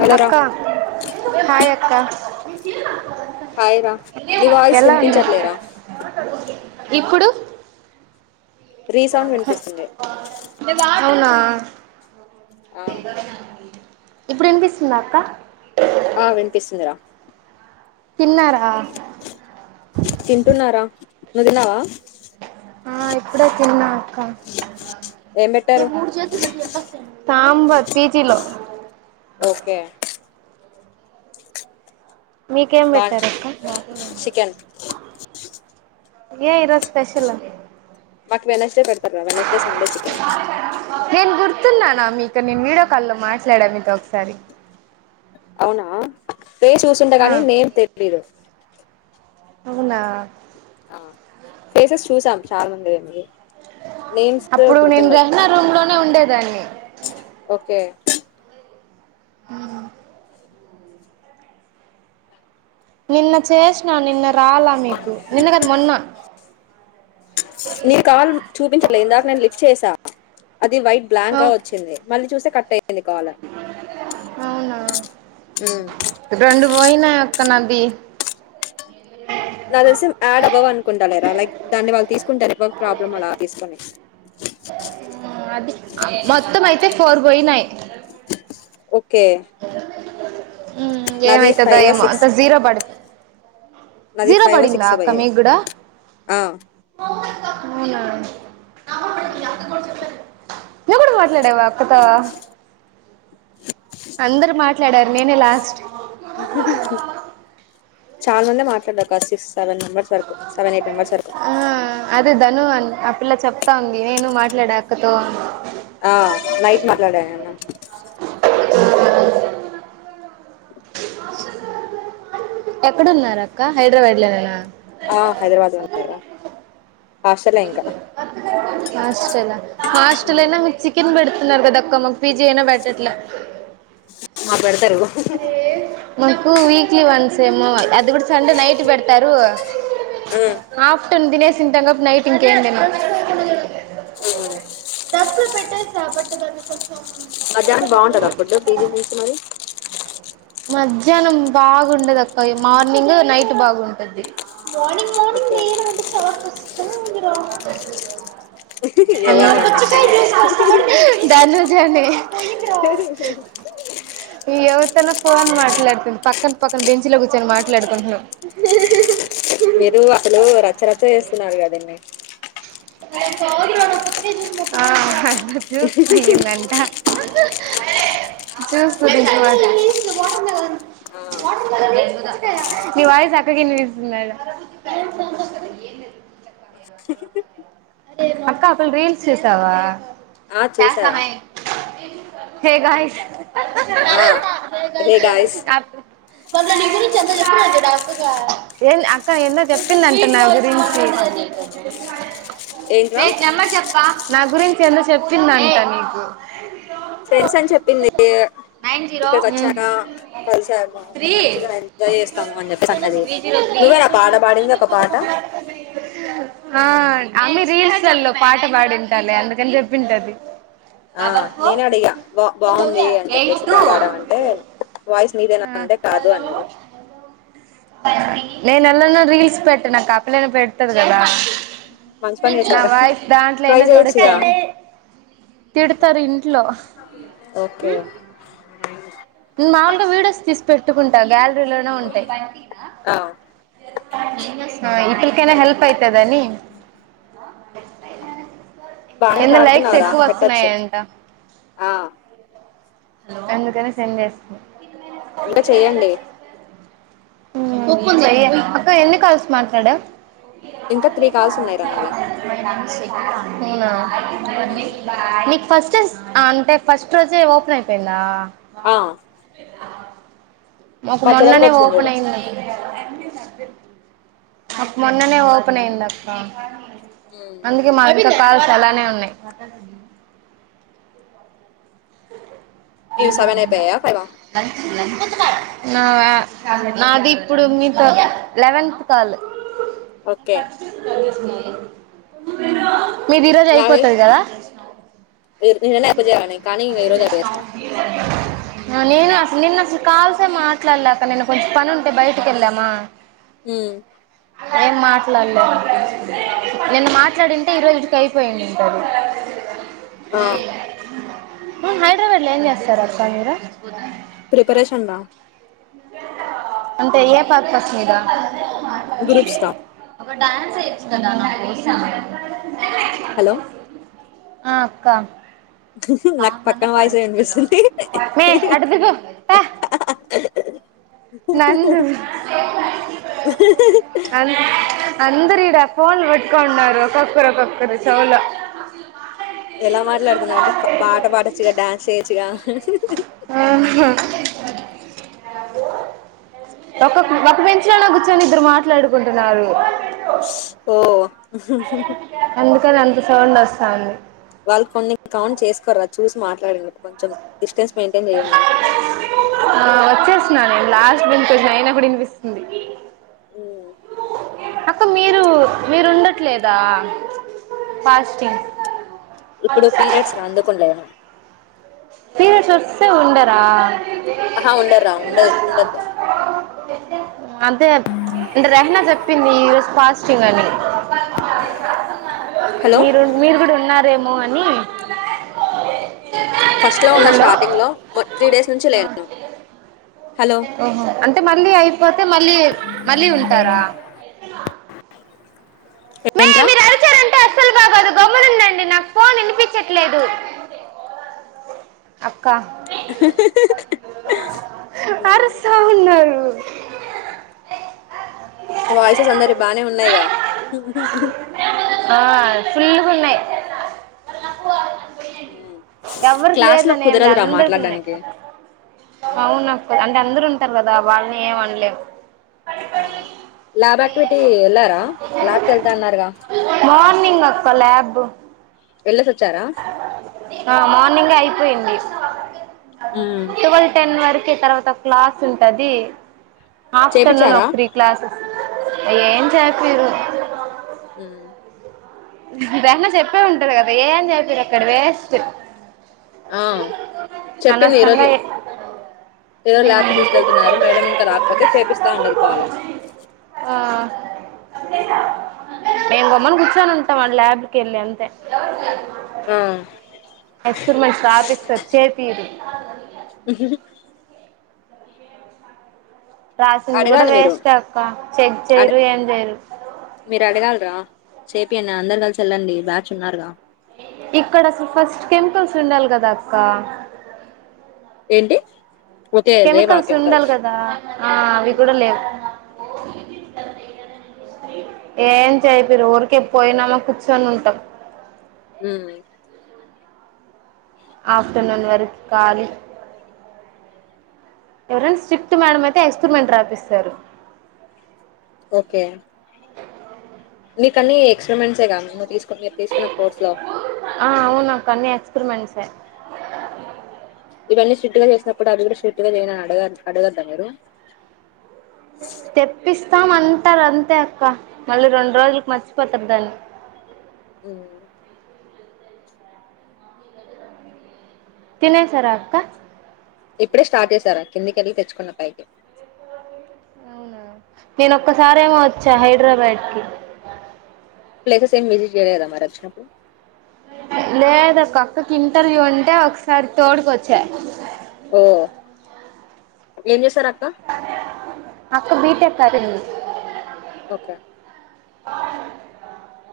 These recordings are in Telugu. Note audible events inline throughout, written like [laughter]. హలో రా అక్క హాయ్ అక్క ఏక హాయ్ రా నీ వాయిస్ ఉన్నా వినిపించట్లేరా ఇప్పుడు రీసౌండ్ వినిపిస్తుంది అవునా ఆ ఇప్పుడు వినిపిస్తుంద అక్క ఆ వినిపిసుందిరా తిన్నారా తింటున్నారా నువ్ తిన్నవా ఆ ఇప్పుడే తిన్నా అక్క ఏం మేము పెట్టారు మూడు చేతులు పెట్టి యేటొస్తాయమి తాంబత్ పీచిలో ఓకే మీకేం బా పెట్టారు అక్క చికెన్ ఏ ఇరోజు స్పెషల మాకు వెనస్డె పెడతారు కదా నెక్స్ట్ డె సండే చికెన్ చెప్తున్నానా మీక నేను వీడియో కాల్లో మాట్లాడా మీతో ఒకసారి అవునా ఫెస్ ఆ చూసుండగాని నేం తెలీదు అవునా ఆ పేసెస్ చూసాం చాల మందే వున్నరు అప్పుడు నేను రహనా రూమ్ లోనే ఉండేదాన్ని ఓకే ఊ నిన్న చేస్ మీర్ కాల్ చూపించట్లే ఇందాక నెన్ లిఫ్ట్ చేసా అది వైట్ బ్లాంక్ గా అవు వచ్చింది మళ్ళీ చూస్తే కట్టే అవునా రెండు పోయిన కనవ్వి నా తెలిసి యాడ్ అవవ్ అనుకుంటా లేరా లైక్ దాన్ని వాళ్ళు తీసుకుంటారెమో ప్రాబ్లం అలా తీసుకోని అది మొత్తం అయితే ఫోర్ పోయినాయి ఒకే ఊ ఏమైతదో ఏమో అంత జీరో పడింది నాది జీరో ఫైవ్ పడింద సిక్స్ అక్క పోయాయి మీకూడా ఆ అవునా ఊ నువ్వు కూడా మాట్లాడేవా అక్కతో అందరు మాట్లాడారు నేనే లాస్ట్ చాలా మంది మాట్లాడారు గసిస్ సెవెన్ మెంబర్స్ వరకు సెవెన్ ఎయిట్ మెంబర్స్ వరకు ఆ, అదే ధను అన్- ఆ పిల్ల చెప్తా ఉంది నేను మాట్లాడ అక్కతో అని ఆ నైట్ మాట్లాడాను అన్న. ఎక్కడున్నారు అక్క హైదరాబాద్ లోనేనా ఆ హైదరాబాద్ లోనే ఆశలే ఇంకా హాస్టల మ్మ్. హాస్టలయినా మీకు చికెన్ పెడత ఉన్నారు కదా అక్క మాకు పీజీ అయిన పెట్టట్ల అ మాకు వి వీక్లీ ఒన్ సెమ్ అది కూడా సండే నైట్ పెడతారు ఉమ్ తినేసింతంగ నైట్ ఇంకేం తినం మ్మ్. డస్క్లొ పెట్టేస్ నా బట్టు తను ఉతో మధ్యాహ్నం బాగుంటాద ఫుడ్ పీజీ నుంచి మరి మధ్యాహ్నం బాగుండదక్క మార్నింగ్ నైట్ బాగుంటది మార్నింగ్ మార్నింగ్ ఓకే నేను ఆంటీ చాల కష్టం టైమ్ ఉందిరా ఎవర్రా అన్న పక్కన ధనుజా నె ఎవరి తోనో ఫోన్ మాట్లాడుతుంది పక్కన పక్కన బెంచిలో కూర్చొని మాట్లాడుకుంటున్నాం మీరు అసలు రచ్చరచ్చ చేస్తున్నారు కదండి ఆ హ హ జాస్ పోయిందంట అహ్ చూసుకుంది నేను తర్వాతే ఆ నీ వాయిస్ అక్కకివినిపిస్తుందంట అక్క అ పిల్ల రీల్స్ చూసావా ఆ చూసారా చేస్తమయ్ హే గాయ్స్ అ హే గాయ్స్ ఎంది అక్క ఏందో చెప్పిందంట నా గురించి ఏంట్రా వే నెమ్మర్ చెప్వా నా గురించి ఎందొ చెప్పిందంట నీకు ఫ్రెండ్స్ అని చెప్పింది ఉమ్ ఇక్కడికి వచ్చాక కలిసాము మంచిగా ఎంజాయ్ చేస్తాము అని చెప్పేసి అన్నది నువ్వేనా పాట పాడింది ఒక పాట ఆ ఆమె రీల్స్లల్లో క పాట పాడింటాది అందుకని జెప్పింటది ఆ నేనె అడ్గా బా బాగుంది అని ఎయిట్ చెప్పేసి టూ బాగ పాడావ్ అంటే వాయిస్ నీదేనా ఉంటే కాదు అన్నది నేన్ ఎల్ల నో రీల్స్ పెట్టనక్కా ఆ పిల్లయిన పెడతది కదా మంచి పన్ నా చేసావు రా వాయిస్ ట్రై దాంట్లోయినా చేయొచ్చుగా తిడుతార్ ఇంట్లో ఓకే మాములుగా వీడోస్ తీసుక్ పెట్టుకుంటా గ్యా ఇంటి లోనే ఉంటయి ఆ ఇట్లకైనా హెల్ప్ అయితదని బాగనే ఎందో లైక్స్ పాడుతున్నావు రా ఎక్కువ పెట్టొచ్చు వస్తున్నాయంట ఆ అందుకనే సెండ్ చేస్ ఇంక చేయండి అక్క ఎన్ని కాల్స్ మాట్లాడావ్ ఇంకా త్రీ కాల్స్ ఉన్నాయిరా నావి ఉమ్, నీక్ ఫస్ట్ అంటే ఫస్ట్ రోజే ఓపెన్ అయిపోయిందా ఆ మాకు మా చెల్లెలకి మొన్ననే వచ్చింది చూడు అప్పులేమి లేదు మొన్ననే ఓపెన్ అయ్యింది అక్క మ్మ్ అందుకె మావింక కాల్స్ అలానే ఉన్నాయ్ మీవి సెవెన్ అయిపోయాయా ఫైవా నాది ఇప్పుడు మీతో లెవెన్త్ కాలు ఓకే ఉ మీది ఈ రోజు అయిపోతది కదా [unintelligible] న్న ఎయిడు చేయ కానీ ఇంక ఈరోజు అ సౌ అపేస్తా [unintelligible] ఉ నేను అసలు నిన్న అసలు కాల్సే మాట్లాడలే అక్క నేను కొంచెం పని ఉంటే బయటికి వెళ్ళామా హ ఏం మాట్లాడలేదు నిన్న మాట్లాడింటే ఈరోజుటికి అయిపోయిండిండేది ఆ హైదరాబాద్ లో ఏం చేస్తారు అక్క మీరు ప్రిపరేషన్ రా అంటే ఏ పర్పస్ మీద గ్రూప్ స్టార్ నువ్వు డాన్స్ వేయచ్చు కదా నాకోసం హలో ఆ అక్క నాకు సాంగ్ అన్నా పక్కన వాయిసే పాడొచ్చు కదా విపిస్తుంది మే అటు దిగు పా నందు అంతి అందరు ఈడ ఫోన్లు వెట్టుకున్నారు ఒక్కొక్కరు ఒక్కొక్కరు చౌలో ఎలా మాట్లాడుతున్నారు అంటే ప పాట పాడొచ్చుగా డ్యాన్స్ చేయొచ్చుగా ఆ హా ఒకక్ ఒక బెంచలోనే కూర్చొని ఇద్దరు మాట్లాడుకుంటున్నారు. ఓ ఒకదందే సౌండ్ వస్తంది వాళ్ళు కొన్ని కౌంట్ చేసుకోర అ చూసి మాట్లాడినవ్ కొంచెం డిస్టెన్స్ మెయింటైన్ చేయండి కొంచెం వినిపిట్లే అయనా కూడా వినిపిస్తుంది ఊ అక్క మీరు మీరు ఉండట్లేదా ఫాస్టింగ్ ఇప్పుడు పీరియడ్స్ రందుకుండేను సీర సొర్సె ఉండరా ఆహ ఉండరా ఉండద్ ఉండద అదే ప్చ్ అంటే రెహనా చెప్పింది ఈ రోజు ఫాస్టింగ్ అని హలో మీరు మీరు కూడా ఉన్నారే మో అని ఫస్ట్లో ఉన్న హలో స్టార్టింగ్లో మో త్రీ డేస్ నుంచి లేను హలో ఓహో అంటే మళ్ళీ అయిపోతే మళ్ళీ మళ్ళీ ఉంటారా ఎక్కినా ఏంట్రా నాగదు గమ్మునుండండి నాకు ఫోన్ వినిపించట్లేదు అప్ క అరుస్తూ ఉన్నారు వాయిసెస్ అందరి బానే ఉన్నాయిగా ఆ ఫుల్ గున్నాయ్ ఎవ్వరికి క్లాస్ లో లేదని ఏమిలే కుదరదురా అందరికి ఉన్నాయి మాట్లాడడానికి అవును నాకు అంటే అందరు ఇస్తారు కదా వాళ్ళని ఏం అనలేం ఆ ల్యాబ్ ఆక్టివిటీ ఎలారా ల్యాబ్ క్ ఎళ్తా అన్నారుగా బా నింగ్ అక్కా ల్యాబు ఏలేసి ఓచ్చారా ఆ మార్నింగే ఐపోయింది. టువెల్ టెన్ వర్. దే తర్వాత క్లాస్ ఉంటది. ఆఫ్టర్నూన్ చేపిచ్చారా ఒక త్రీ క్లాసస్. ఏం చెపీరు. ఉమ్. దన్న చెప్పే ఉంటది గాదా ఏం జేపీరు అక్కడ వేస్ట్. ఆ చెప్పింది అనవసరంగా ఈరోజిగ ఈరోజ్ ల్యాబ్ కి ఉమ్ తీసుకెళ్తున్నారు మేడం ఇంకా రాకపోతే చేపిస్తా అన్నది కాల్. ఆ నేన్గమ్మున కూర్చొను. [inaudible] ఎక్స్పరిమెంట్ రాపిస్తారు చెపీరు. రాసింది గూడా అడగాలి మీరు వేస్ట్ అబ్బా చెక్ చేరు అడ ఏం చైరూ. చేపినా అందరు కలిసి వెళ్లండి బ్యాచ్ ఉన్నారుగా. ఇక్కడ అసలు ఫస్ట్ కెమికల్స్ ఉండాల్ గాదక్కా. ఏంటి. ఓకే రేవా కెమికల్స్ ఉండాలి గదా ఆ అవి గూడా లేవ్. ఏం చెపీరు ఊరికే పోయినామా కూర్చుొనుంటాం. ఉమ్. ఆఫ్టర్నూన్ వరక్ ఖాళీ ఎవరైనా స్ట్రిక్ట్ మేడం ఐతే ఎక్స్పరిమెంట్ రాపిస్తారు. ఒకే. నీకన్నీ ఎక్స్పెరిమెంట్స్. తెగ నువ్. ఆ అవునాకన్ని ఎక్స్పెరిమెంట్స్. స ఇవన్నీ స్ట్రిక్ట్ గా చేసినప్పుడు అది గుడా స్ట్రిక్ట్ గా చేయమని అడగ అడగద్ద మీరు. తెప్పిస్. స్తాం అంటారు అంతే అక్క మళ్ళీ రెండు రోజులకి మర్చిపోతారు దాన్ని. ఉమ్. తినేసారా అక్క. ఇప్పుడే స్టార్ట్ జేసారా కిందికెళ్ళి తెచ్చుకున్న పైకి. నేన్ ఒక్కసారేమో. చ్చ హైదరాబాడ్ కి. సేమ్ మీది చేయాలేదా మరి వచ్చినప్పుడు. లేదక్కా అక్కకి ఇంటర్వ్యూ ఉంటే ఒకసారి తోడుకొచ్చా.. ఓ ఏం చేస్తారు అ. ఆ. అక్క బీటెక్ కదే. ఓకె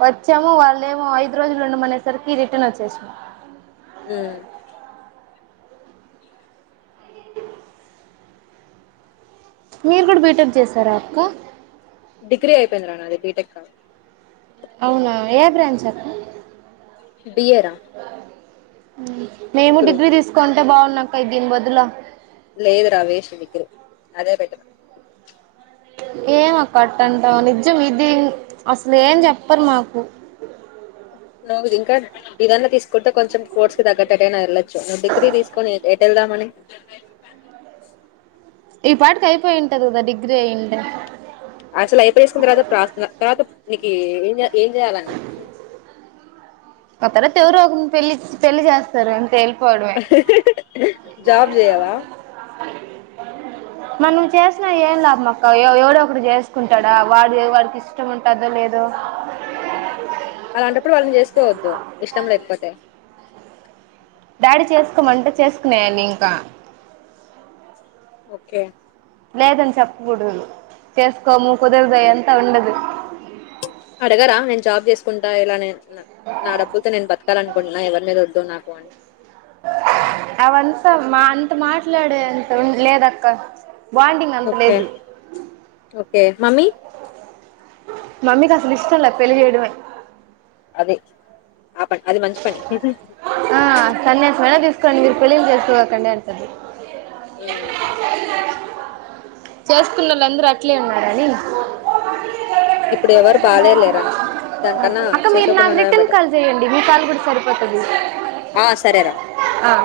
వచ్చాము వాళ్ళేమో ఐదు రోజులు ఉండమనేసరికి రిటర్న్ వచ్చేసాము. హ్మ్ మీరు కూడా బీటెక్ చేసారా అక్క డిగ్రీ అయిపోయింది రా నాది బీటెక్ కాదు అవునా ఏ బ్రాంచ్ అక్క బి ఎ రా మేము డిగ్రీ గ్రూప్ తీసుకుంటే బావున్ను ఆ దీని బదులు లేదురా వేస్ట్ డిగ్రీ అదే బెటర్ ఏం అక్క అట్టంటావు నిజం ఇది అసలు ఏం చెప్పరు మాకు నువ్వు ఇంకా ఇదన్నా తీసుకుంటే కొంచెం కోర్స్ కి తగ్గట్టుగా వెళ్ళొచ్చు నువ్వు డిగ్రీ తీసుకొని ఎ ఎటు వెళ్దామని ఈ పాటికి అయిపోయి ఉంటది కదా డిగ్రీ అయ్యుంటే అసలు [unintelligible] ఫాస్ట్ గా తర్వాత నీక్ ఏం చేయాల్ ఏం చేయాలన్న అక్కడ అయితే ఎవరు ఒకరు పెళ్లి పెళ్లి చేస్తారు అంతే వెళ్ళిపోవడమే జాబ్ చేయవా మనం చేసినా ఏం లాభం అక్క ఎవ ఎవడో ఒకడు చేసుకుంటాడా వాడి వాడికి ఇష్టం ఉంటాదో లేదో అలాంటప్పుడు వాళ్ళని చేసుకోవద్దు ఇష్టం లేకపోతే డాడీ చేసుకోమంటే చేసుకునే [unintelligible] ఇంకా ఓకే లేదని చెప్పకూడదు చేసుకోము కుదరదు అది అంతా ఉండదు అడగరా నేను జాబ్ చేసుకుంటా ఇలా నేను నా నా డబ్బులు తో నేను బతకాలనుకుంటున్న ఎవర్ మీద వద్దు నాకు [inaudible] అవంతా మా అంత మాట్లాడే అంత ఉం లేదక్కా బాండింగ్ అంత ఓకే లేదు ఓకే మమ్మీ మమ్మీకి అసలు ఇష్టం లే పెళ్ళి చేయడమే అదే ఆ పని అది మంచి పని ఆ సన్యాసమైనా తీసుకోండి మీరు పెళ్లిళ్ళు చేసుకోగాకండి అంటారు హ్మ్ చేసుకున్నోళ్ళందరూ అట్లే ఉన్నారని ఇప్పుడు ఎవరు బాలేలేరా దానికన్నా అక్క మీరు చేసుకోకుండా నాకు ఉండడమే రిటర్న్ బెటర్ కాల్ చేయండి మీ కాల్ కూడా సరిపోతుంది ఆ సరేరా ఆ.